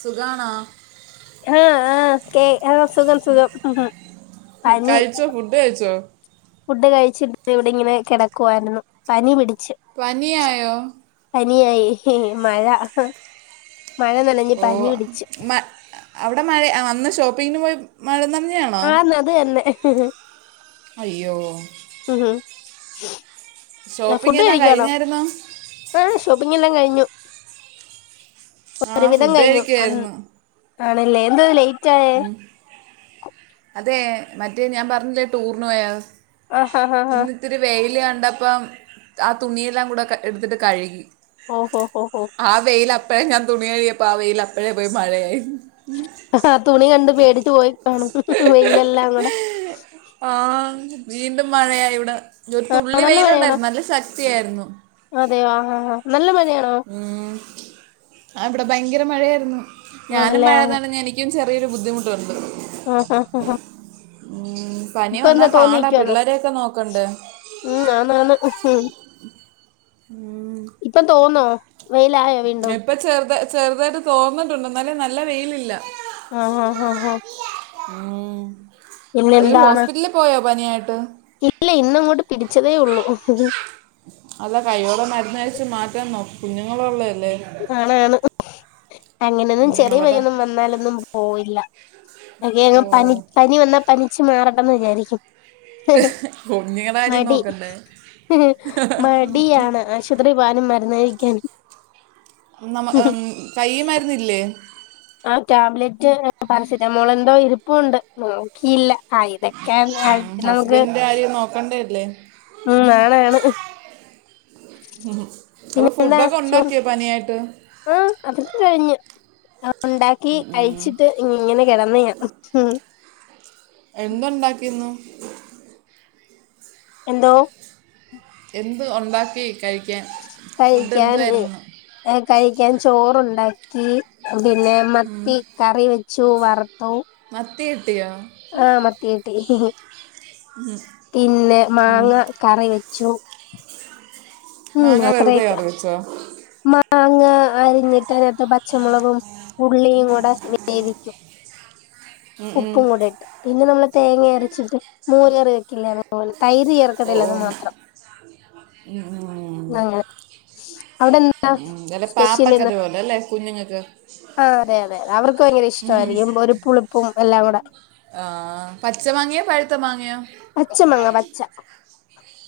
സുഖാണോ ആഹ് ആഹ് കേ ആ സുഖം സുഖം പനി കഴിച്ചോ ഫുഡ് കഴിച്ചോ ഫുഡ് കഴിച്ചിട്ട് ഇതേ ഇവിടിങ്ങനെ കെടക്കുവാരുന്നു പനി പിടിച്ചു പനിയായോ പനിയായി മഴ മഴ നനഞ്ഞ് ഓ പനി പിടിച്ചു മ അവിടെ മഴ അന്ന് ഷോപ്പിഗിന് പോയി മഴ നനഞ്ഞതാണോ ആഹ് നത് തന്നെ അയ്യോ ഉം ഹം ഷോപ്പിംഗ് ഫുഡ് എല്ലാം കഴിക്കാണോ കഴിഞ്ഞായിരുന്നോ ഏ ഷോപ്പിംഗ് എല്ലാം കഴിഞ്ഞു ആ ഒരുവിധം ഫുഡ് കഴിഞ്ഞു അ കഴിക്കുമായിരുന്നു ആണല്ലേ എന്താരുന്നു ലേറ്റ് ആയേ ഉം അതെ മറ്റേ ഞാൻ പറഞ്ഞില്ലേ ടൂറിന് പോയാ ആഹ് ഹാ ഹാ ത്തിരി വെയ്ല് കണ്ടപ്പം ആ തുണിയെല്ലാം കൂടെ ക ഇട്ത്ത്ട്ട് കഴ്കി ഓഹ് ഹോ ഹോ ഹോ ആ വെയില് അപ്പഴേ ഞാൻ തുണി കഴ്കിയപ്പ ആ വെയ്ല് അപ്പഴേ പോയി മഴെയായി ഹാ തുണി കണ്ട് പേടിച്ച് പോയി കാണും വെയിലെല്ലാം കൂടെ ആഹ് വീണ്ടും മഴയായി ഇവിടെ ഒര് തുള്ളി വെയ്ലുണ്ടായ്ര്ന്നു നല്ല ശക്തിയായ്ര്ന്നു അതെയാ ആഹ് ആഹ് നല്ല മഴെയാണോ ഊം ആഹ് ഇവ്ടെ ഭയ്ങ്കെര മഴെയായ്ര്ന്നു ഞാനും ആണല്ലേ മഴ ആഹ് നനഞ്ഞ് എനി ക്കും ചെറിയൊരു ബുദ്ധിമുട്ടുണ്ട് ആഹ് ഹാ ഹ ഹാ ഊം പനി വന്നാ പാടാ തോന്നിക്കുവാണോ പിള്ളേരെയൊക്കെ നോക്കണ്ടേ ഉം ആന്നാന്ന് ഇപ്പം തോന്നോ വെയ്ലായോ വീണ്ടും ഇപ്പ ചെർത ചെർതായ്ട്ട് തോർന്ന്ട്ടുണ്ട് ന്നാലും നല്ല വെയ്ലില്ലാ ആഹ് ആഹ് ഹാ ഹാ ഊം അയ്യോ പിന്നെന്താണ് ഹോസ്പിറ്റ്ല്ൽ പോയാേ പനിയായിട്ട് ഇല്ല ഇന്ന അങ്ങോട്ട് പിടിച്ചെതേ ഒള്ളു അല്ല കൈയ്യോടെ മര്ന്നഴ്ച്ച് മാറ്റാൻ നോ കുഞ്ഞുങ്ങളുള്ളെയെല്ലേ ആണാണ് അങ്ങനെന്നും ഉം, ചെറിയ അവരുടെ പനിയൊന്നും വന്നാലൊന്നും പോവില്ലാ ഓ [unintelligible] പനി പനി വന്നാ പനിച്ച് മാറട്ടെന്ന് വിചാരിയ്ക്കും കുഞ്ഞുങ്ങളുടെ കാര്യം മടി നോക്കണ്ടേ മടിയാണ് ആശ് പത്രീ പോവാനും മര്ന്ന് കഴിയ്ക്കാനും നമ്മ അം കയ്യി മര്ന്നില്ലേ ആഹ് ടാബ്ലെറ്റ് പാരസിറ്റാമോളെന്തോ ഇരിപ്പുണ്ട് നോക്കിയില്ലാ ആഹ് ഇതൊക്കെയാ [unintelligible] പിന്നെ നമുക്ക് നോക്കണ്ട്യെര്ലേ ഉം നളെയാണ് ഉഹും അപ്പൊ പിന്നെന്താ ഫുഡ്ഡാെക്കെ ചോറ് ഉണ്ടാക്ക്യാേ പനിയായ്ട്ട് ആഹ് അതൊക്കെ കഴിഞ്ഞു അഹ് ഉണ്ടാക്കി കഴിച്ചി ട്ട് ഇങ്ങെനെ കിടെന്ന് ഞാ എന്താണ്ടാക്കീന്നു എന്തോ എന്ത് ഒണ്ടാക്കി കഴിയ്ക്കാൻ ഫുഡ്ഡെന്തുവായ്ര്ന്നൂന്ന് ഞാൻ കഴിയ്ക്കാൻ ചോറുണ്ടാക്കി പിന്നേ മത്തി കറി വെച്ചു വറ്ത്തു മത്തി കിട്ടിയോ ആഹ് മത്തി കിട്ടി പിന്നെ മാങ്ങ കറി വെച്ചു ഉം മാങ്ങ വെറുതെ അത്രെയൊക്ക്യാ കറി വെച്ചോ മാങ്ങ അരിഞ്ഞി ട്ടനകത്ത് പച്ചമാെളകും ഉള്ളിയും കൂടെ വേവിയ്ക്കും ഉം ഉം. ഉപ്പും കൂടെ ഇട്ട് പിന്നെ നമ്മള് തേങ്ങെ അരെച്ചിട്ട് മാേര് കറി വെക്കില്ലേ അതുപോലെ തൈര് ഓ, ചേർക്കത്തില്ലെന്ന് മാത്രം ഉം ഉം [unintelligible] അവിടെ എന്താ ഉം വെലെ സ്പെഷ്യൽ പാപ്പക്കറി പോലെ അല്ലേ കുഞ്ഞുങ്ങക്ക് ആഹ് അതെ അതേ അവർക്ക് ഭയ്ങ്കെര ഇഷ്ടമായ്രിക്കും ഒരു പുളിപ്പും എല്ലാം കൂടെ ആഹ് പച്ച മാങ്ങയോ പഴ്ത്ത മാങ്ങയോ? പച്ചമങ്ങ പച്ച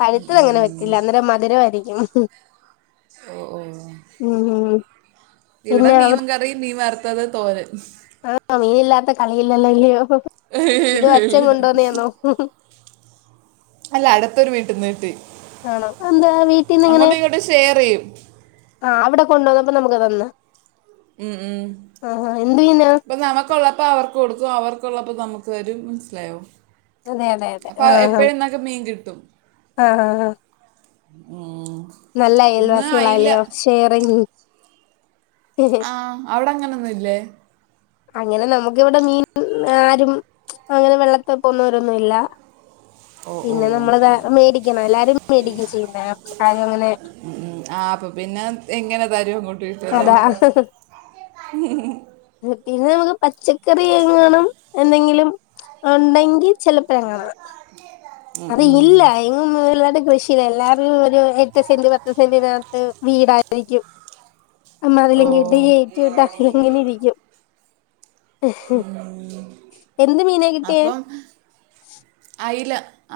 പഴ്ത്തത് അങ്ങനെ വെക്കില്ല അന്നേരം മധുരമായിരിക്കും. ഓ ഉം ഇവ്ടെ പിന്നെ മീൻ കറി, മീൻ വറ്ത്തത്, തോരൻ. ആഹ് മീനില്ലാത്ത കളിയില്ലല്ലോ ഇല്ല്യോ ഇത് അച്ഛൻ കൊണ്ടോന്ന്യെന്നോ? അല്ല അട്ത്തൊരു വീട്ടിന് കിട്ടി. ആണോ അന്താ വീട്ടീന്ന് ങ്ങനെ? ട് ഷെയറെയ്യും. ആഹ് അവടെ കൊണ്ടന്നപ്പോ നമക്ക് തന്ന ഉം ആഹ് ഹാ എന്ത് മീനാ? ക്കൊള്ളപ്പോ അവർക്ക് കൊടുക്കും അവർക്കൊള്ളപ്പോ നമക്ക് തരും മൻസ്സിലായോ? അതെ അതെ അതെ അപ്പൊ എപ്പഴുംന്നക്ക് മീൻ കിട്ടും. ആഹ് ആഹ് ആഹ് ഉം നല്ല ഇന്ന് അയില അയൽവാസികളാല്യോ ഷെയറിങ്ങ് ആഹ് അവടങ്ങനൊന്നു ല്ലേ? അങ്ങനെ നമുക്ക് വ്ടെ മീൻ ആരും അങ്ങനെ വെള്ളത്തി പോന്നോരൊന്നുല്ല. ഓ ഓ പിന്നെ നമ്മളതാ മേടിക്കണം എല്ലാരും മേടിക്ക ചെയ്യ്ന്ന ആരും അങ്ങനെ ഉം ആഹ് അപ്പൊ പിന്നെ എങ്ങനെ തരും അങ്ങോട്ട് കിട്ടല്ലേ അതാ പിന്നെ നമക്ക് പച്ചക്കറിയെങ്ങാനും എന്തെങ്കിലും ഉണ്ടെങ്കി ചെലപ്പങ്ങനെ ഉം, അത് ഉം. ഇല്ല എൻ ഉം വല്ലാതെ കൃഷിയില്ല എല്ലാരും ഒരു എട്ട് സെന്റ് പത്ത് സെന്റിനകത്ത് വീടായിരിക്കും. [inaudible] അമ്മ ഓ അതിലെങ്കി [unintelligible] [unintelligible] ഇങ്ങനെയിരിക്ക്യും. ഉം മീനാ കിട്ടിയേ അപ്പം അയ്ല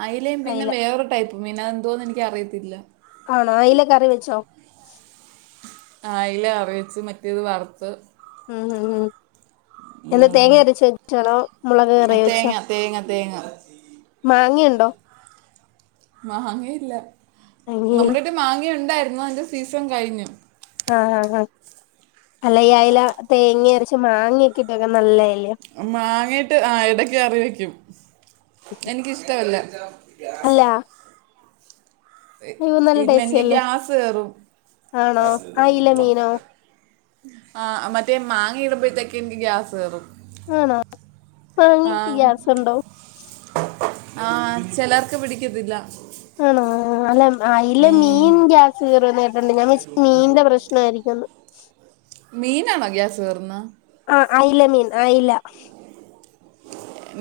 അയ്ലേം പിന്നെ അയില വേറൊരു ടൈപ്പ് മീനാ അതെന്തോന്ന് എനിക്കറിയത്തില്ല. ആണോ അയില കറി വെച്ചോ? ആഹ് ആയില കറിവച്ച് മറ്റേത് വറ്ത്ത്. ഉം ഉം ഉം എന്നാ ഉം. തേങ്ങ അരച്ച വെ [unintelligible] ണോ? മുളക് കറി വെച്ചോ? തേങ്ങ തേങ്ങ തേങ്ങ മാങ്ങയിണ്ടോ മാങ്ങയില്ല. മാങ്ങയില് നമ്മടെടെ മാങ്ങ ഉണ്ടായിരുന്നു അതിൻ്റെ സീസൺ കഴിഞ്ഞു. ആഹ് ആഹ് ആഹ് അല്ല ഈ അയില തേങ്ങ അരച്ച് മാങ്ങ്യെക്കെ ഇട്ടെക്കെ നല്ലേ മാങ്ങിയിട്ട് ആഹ് എടക്ക് കറി വെക്കും. എനിക്കിഷ്ടവല്ല. അല്ല അയ്യോ നല്ല ഇല്ല ടേസ്റ്റ് എനിക്ക് അല്ലേ ഗ്യാസ് കേറും ആണോ അയില മീനോ ആഹ് അ മറ്റേ മാങ്ങ ഇടുമ്പഴത്തേക് എനിക്ക് ഗ്യാസ് കേറും. ആണോ മാങ്ങക്ക് ആഹ് ഗ്യാസ് ഉണ്ടോ ആഹ് ചെലർക്ക് പിടിക്കത്തില്ല. ആണോ? അല്ല അയില ഉം. മീൻ ഗ്യാസ് കേറോന്ന് കേട്ട്ണ്ട് ഞാൻ വിചാര്ച്ച് മീൻന്റെ പ്രശ്നമായിരിക്കുംന്ന്. മീനാണോ ഗ്യാസ് കേറ്ന്നെ? ആഹ് അയില മീൻ അയില.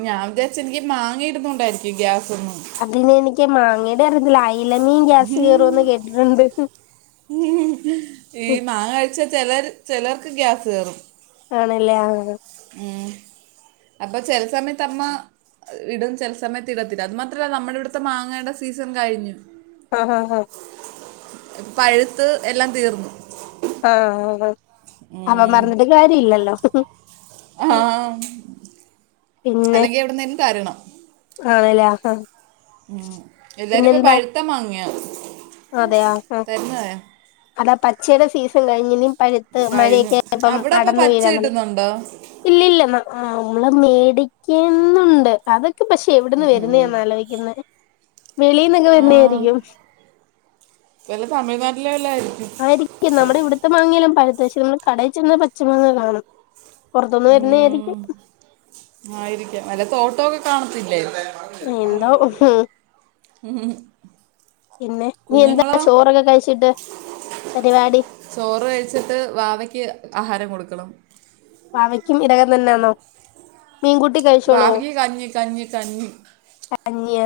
ഞാൻ വിചാരിച്ച് എനിക്ക് മാങ്ങയിടുന്നോണ്ടായിരിക്കും ഗ്യാസെന്ന്. അതിന് എനിക്ക് മാങ്ങടെ അറിയത്തില്ല അയല മീൻ ഗ്യാസ് കേറോന്ന് കേട്ടിട്ട്ണ്ട്. ഉ ഈ മാങ്ങ കഴിച്ച ചെലർ ചെലർക്ക് ഗ്യാസ് കേറും. ആണല്ലേ ആ. ഉം അപ്പൊ ചെല സമയത്ത് അമ്മ. ഇടും ചെല സമയത്ത് ഇടത്തില്ല അത് മാത്രല്ല നമ്മുടെ ഇവിടുത്തെ മാങ്ങയുടെ സീസൺ കഴിഞ്ഞു. ആ ഹ ഹ. പഴുത്ത് എല്ലാം തീർന്നു. ആഹ. ഉം. അപ്പ പറഞ്ഞിട്ട് കാര്യം ഇല്ലല്ലോ. ആഹ് പിന്നെ അല്ലെങ്കി എവിടനെലും തരണം. ആണല്ലേ. ഉം എല്ലാരും ഇപ്പൊ പിന്നെന്താ പഴുത്ത മാങ്ങിയ. അതെയ ആ അതാ പച്ചയുടെ സീസൺ കഴിഞ്ഞിനി. പഴുത്ത് മഴൊക്ക കഴിഞ്ഞു ആയഇപ്പം അവിടെ ഇപ്പൊ അടന്നു പച്ച വീഴാതൊടങ്ങി. കിട്ടുന്നുണ്ടോ ഇല്ല ഇല്ലന്ന നമ്മള് മേടിക്കുന്നുണ്ട് അതൊക്കെ പക്ഷെ ഉം എവിടന്ന് ഉം വരുന്ന ഉം. എന്നലോയി യ്ക്കുന്നത് വെളിന്നൊക്കെ വരുന്നെ ആയിരിക്കും. വെല്ല തമിഴ്നാട്ടിലെവല്ലായിരിക്കും. ആയിരിക്കും നമ്മുടെ ഇവിടുത്തെ മാങ്ങെല്ലാം പഴുത്ത് ഷെ നമ്മള് കടയി ചെന്ന പച്ച മാങ്ങ കാണും. പൊറത്തുന്ന് വരുന്ന ഉം. ആയിരിക്കും. ആയിരിക്കാം വല്ല തൊട്ടോക്കെ കാണത്തില്ലേ. എന്തോ പിന്നെ. ഇനി എന്താ കുഞ്ഞുങ്ങളോ ചോറൊക്കെ കഴിച്ചിട്ട് പരിപാടി. ചോറ് കഴിച്ചിട്ട് വാവയ്ക്ക് ആഹാരം കൊടുക്കണം. വാവയ്ക്കും ഇടകം തന്നെയാണോ. വാവക്ക് കഞ്ഞി, കഞ്ഞി, കഞ്ഞി. കഞ്ഞിയ.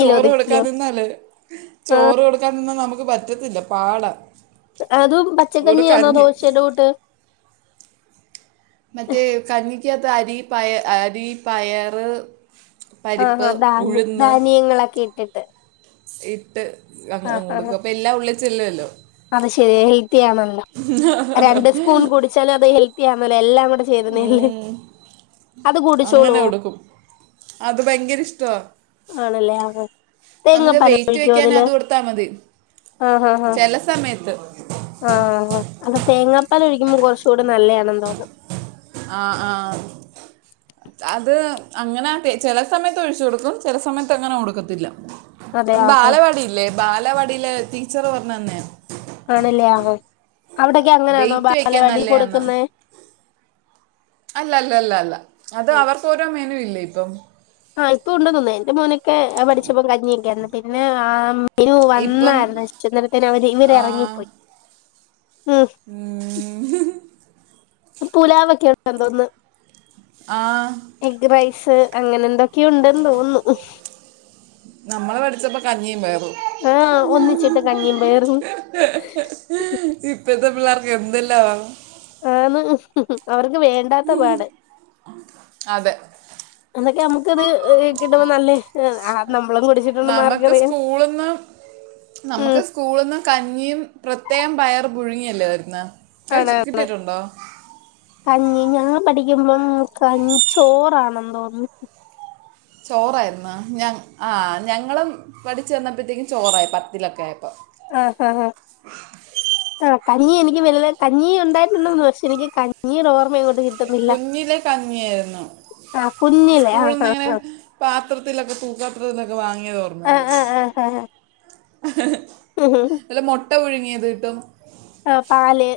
ചോറ് കൊടുക്കാതിന്നാലെ ആ ചോറ് കൊടു ക്കാനൊന്നും നമുക്ക് പറ്റത്തില്ല പാട. അതും പച്ചക്കഞ്ഞിയാണോ ദോശയുടെ കൂട്ട്. മറ്റേ കഞ്ഞിക്കത്ത് അരി പയ അരി പയറ്. പരിപ്പ്, ഉഴുന്ന്. ങ്ങളൊക്കെ ഇട്ടിട്ട്. ഇട്ട് അങ് ആഹ് കൊടുക്കും ആഹ് അപ്പൊ എല്ലാം ഉള്ളിച്ചെല്ലുവല്ലോ. അത് ശെരി ഹെൽത്തിയാണല്ല. രണ്ട് സ്പൂൺ കുടിച്ചാലും അത് ഹെൽത്തിയാണല്ല എല്ലാം കുടെ. ഉം അങ്ങനെ കുടിച്ചോളുവോ കൊടുക്കും അത് ഭയങ്കര ഇഷ്ടവാ. ആണല്ലേ ആഹ് നമുക്ക് തേങ്ങാപ്പാൽ വെയിറ്റ് ഒഴിക്കോ അതില് വെക്കാനത് കൊടുത്താ മതി. ആഹ് ആഹ് ചെല സമേത്ത്. ആഹ് ആ അയിന് തേങ്ങാപ്പാലൊ ഴിക്കുമ്പോ കുറച്ചൂടി നല്ലെയാണെന്ന് തോന്നുന്നു. ആഹ്, ആഹ്. അത് അങ്ങനെ ചെല സമയത്ത് ഒഴിച്ചു കൊടുക്കും ചെല സമയത്ത് അങ്ങനെ കൊടുക്കത്തില്ല. അതെ ആഹ് ബാലവാടില്ലേ ബാലവാടിയിലെ ടീച്ചറ് പറഞ്ഞു തന്നേ. ആണല്ലേ ആഹ് അവിടൊക്കെ അങ്ങനെയാണോ വെയിറ്റ് വെക്കാൻ ബാലവാടി നല്ലതാണ് കൊടുക്കുന്നെ. അല്ല അല്ല അല്ല അല്ല അത് അവർക്കോരോ മെനു ഇല്ലേ ഇപ്പം. ആഹ് ഇപ്പൊണ്ടന്ന് തോന്നുന്നു എന്റെ മോന്. ക്കെ പഠിച്ചപ്പം കഞ്ഞിയൊക്കൊയിരുന്നു പിന്നെ ആ മെനു ഇപ്പം വന്നായിരുന്നു അന്നേരത്ത്ന് അവര് ഇവരെ ആ, ഇറങ്ങിപ്പോ. ഉം ഉം പുലാവൊക്കെ ഉണ്ടായിരുന്നോന്ന് ആഹ് എഗ് റൈസ് അങ്ങനെ എന്തൊക്കെയോ ഉണ്ടെന്ന് തോന്നുന്നു [inaudible] നമ്മളെ പഠിച്ചപ്പോ കഞ്ഞിയും പയറും ആഹ് ഒന്നിച്ചിട്ട് കഞ്ഞിയും പയറും ഇപ്പത്തെ പിള്ളേർക്ക് എന്തെല്ലാവാ ആന്ന് അവർക്ക് വേണ്ടാത്ത പാട് അതെ എന്തൊക്കെ നമുക്ക് ക് ത് കിട്ടുമ്പോ നല്ലേ നമ്മളും കുടിച്ചിട്ടുണ്ടോന്ന് ആർക്ക് നമുക്ക് അറിയാം [unintelligible] നമുക്ക് സ്കൂള് ന്ന് കഞ്ഞിയും പ്രത്യേകം പയർ പുഴുങ്ങിയല്ലേ തരുന്നേ പൈനാപ്പിള് കഞ്ഞി ഞാൻ പഠിക്കുമ്പം ക ചോറാണന്ന് തോന്ന്ണ് ചോറായിരുന്നാ ഞ ആ ഞങ്ങളും പഠിച്ചു വന്നപ്പഴ് ത്തേക്കും ചോറായി പത്തിലൊക്കെ ആയപ്പോ ആ, ഹ ഹാ കഞ്ഞി എനിക്ക് വല്യ കഞ്ഞി ഉണ്ടായിരുന്നുന്ന് പക്ഷെ എനിക്ക് കഞ്ഞീ യുടെ ഓർമ്മട കുഞ്ഞിലെ കഞ്ഞിയായിരുന്നു ആഹ് കുഞ്ഞിലെ സ്കൂള് ആഹ് ആഹ് ന്നിങ്ങനെ പാത്രത്തിലൊക്കെ തൂക്കാത്രത്തിലൊക്കെ വാങ്ങിയ തോർമ്മയുണ്ട് ആഹ് ഉം ഉം നല്ല മൊട്ട പുഴുങ്ങിയത് കിട്ടും ആ പാല്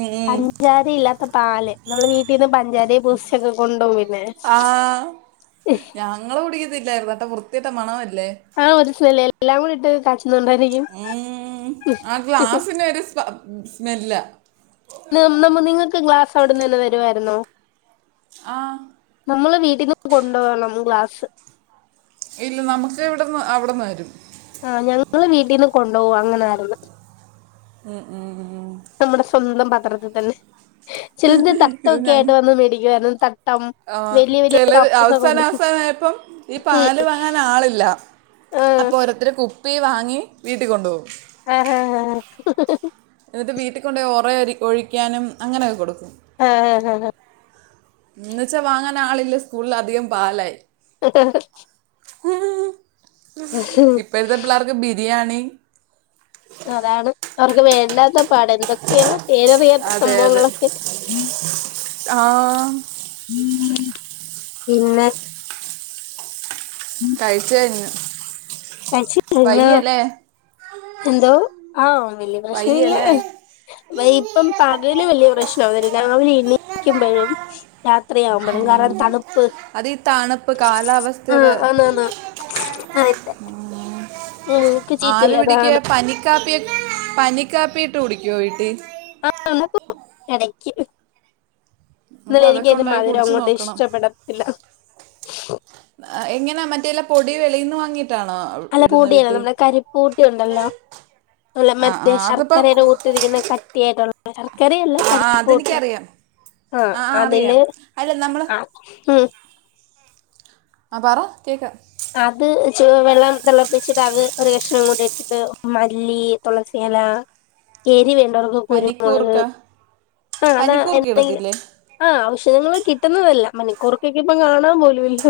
ഉം, ഉം. പഞ്ചാര ഇല്ലാത്ത പാല് നമ്മൾ വീട്ടീന്ന് പഞ്ചാരയെ ബൂസ്റ്റൊക്കെ കൊണ്ടു പോകും പിന്നെ ആ ഞങ്ങള് കുടിക്കത്തില്ലായിരുന്നു ന്ന്ട്ടൊ വൃത്തികെട്ട മണമല്ലേ ആ ഒരു സ്മല്ല് എല്ലാം കൂടിട്ട് കാച്ചി ഉം ആ ഗ്ലാസിന് ഒരുസ്മല്ല നിങ്ങൾക്ക് ഗ്ലാസ് അവിട്ന്ന് തന്നെ തരുവായിരുന്നോ ആഹ് നമ്മള് വീട്ടിൽ നിന്ന് കൊണ്ട് വരണം ഗ്ലാസ് ഇല്ല നമക്ക് ഇവിടുന്ന് അവിട്ന്ന് തരും ആ ഞങ്ങള് വീട്ടീന്ന് കൊണ്ടോവും അങ്ങനെ ആയിരുന്നു ഉം ഉം നമ്മുടെ സ്വന്തം പത്രത്തിൽ തന്നെ ചിലത് തട്ടൊക്കെ ആയിട്ട് വന്ന് മേടിക്കുവായിരുന്നു ത ആ ചിലര് അവസാന അവസാന ആയപ്പം ഈ ഉം പാല് വാങ്ങാൻ ആളില്ല അപ്പൊ ഓരോര്ത്തര് കുപ്പി വാങ്ങി വീട്ടി കൊണ്ടോവും ആഹ് ആഹ് ആഹ് എന്നിട്ട് വീട്ടിൽ കൊണ്ടോയി ഒറെ ഒഴിക്കാനും അങ്ങനെയൊക്കെ കൊടുക്കും ഏ ഹ് ഹ് ഹ് ഇന്ന്ച്ചാ വാങ്ങാൻ ആളില്ല സ്കൂളിൽ അധികം പാലായി ആ ഇപ്പഴ്ത്തെ പിള്ളേർക്ക് ബിരിയാണി അതാണ് അവർക്ക് വേണ്ടാത്ത പാടാണ് എന്തക്കെയൊ പേരറിയാത്ത അതെ അതെ സംഭവങ്ങളൊക്കെ ആ പിന്നെ കഴിച്ച് കയ്ഞ്ഞു കഴിച്ച് കയിഞ്ഞോ എന്തോ ആ [unintelligible] വയ്യ ലേ ഇപ്പം പകല് വലിയ പ്രശ്നവുല്ല രാവിലെ എണിക്കുമ്പോഴും രാത്രി ത്രി യാവുമ്പോഴും കാരണം ഉം. തണുപ്പ് അത് ഈ തണുപ്പ് ആ കാലാവസ്ഥയുടെ അ ന്നന്ന അയിത്തെ ഉം ആവി പിടിക്ക പനിക്കാപ്പിയ പനിക്കാപ്പിയിട്ട് കുടിക്കുവോ വീട്ടി ആ [unintelligible] ഇടക്ക് അപ്പം എന്നാലും എനിക്ക് അതൊക്കെ അതിന്റെ ഉണ്ടാക്കി മധുരം കുടിച്ചു അങ്ങോട്ട് നോക്കണം ഇഷ്ടപ്പെടത്തില്ല എങ്ങനാ മറ്റേല്ല പൊടി വെളീന്ന് വങ്ങീട്ടാണോ അല്ല പൂട്ടിയല്ലോ നമ്മുടെ കരിപ്പൂട്ടി ഉണ്ടല്ലോ നല്ല ആ ആ മറ്റേ ശർക്കരയുടെ അതിപ്പോൾ കൂട്ടിരിക്കുന്ന കട്ടിയായിട്ടുള്ള ശർക്കരയല്ല ആ ആ കരിപ്പൂട്ടി അതെനിക്കറിയാം ആ അറിയാം അതില് അല്ല നമ്മൾ ആ ഉം ആ പറ കേൾക്ക അത് ചു വെള്ളം തിളപ്പിച്ചിട്ട് അത് ഒരു കഷ്ണം കൂടി ഇട്ടിട്ട് മല്ലി തുളസില എരി വേണ്ടവർക്ക കുരുമുളക് പനിക്കൂർക്ക ആ അതാ പനിക്കൂർക്ക എന്തെങ്കിലും ഇടത്തില്ലേ ആ ഔഷധങ്ങൾ കിട്ടുന്നതല്ല മണിക്കൂറക്കൊക്കെ ഇപ്പ കാണാൻ പോലുമില്ല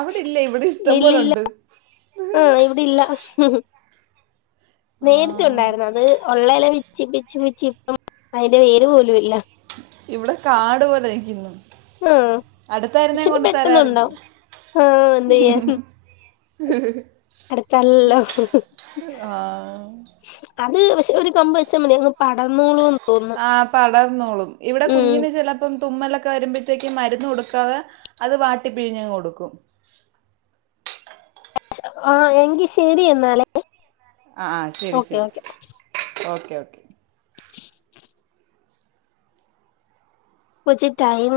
അവിടെ ഇല്ലേ ഇവിടെ ഇഷ്ടം ഇല്ലില്ല പോലെുണ്ട് ആഹ് ഇവിടെ ഇല്ല ആ നേരത്തെ ഉണ്ടായിരുന്നു അത് ഉള്ളല വിച്ച് പിച്ചി പിച്ചി ഇപ്പം അതിന്റെ വേര് പോലും ഇല്ല ഇവിടെ കാട് പോലെ ആയിക്ണ് ആഹ് അടുത്തായിരുന്നേ പക്ഷെ ഇത് കൊണ്ടു തരായിരുന്നു പെട്ടെന്നുണ്ടാവും ആഹ് എന്ത് ചെയ്യാൻ അടുത്താണല്ലോ ആഹ് അത് പക്ഷെ ഒരു കൊമ്പ് വെച്ചാൽ മതി അങ്ങ് പടർന്നോളും ന്ന് ആ പടർന്നോളും ഇവിടെ ഉം കുഞ്ഞിന് ചില ഇപ്പം തുമ്മലൊക്കെ വരുമ്പോഴത്തേക്ക് മരുന്ന് കൊടുക്കാതെ അത് വാട്ടി പിഴിഞ്ഞങ്ങ് കൊടുക്കും ആ എങ്കിൽ ശരി എന്നാലേ ആ ആ ശരി ഓക്കെ ശരി ഓക്കെ ഓക്കെ ഓക്കെ കുച്ച് ടൈം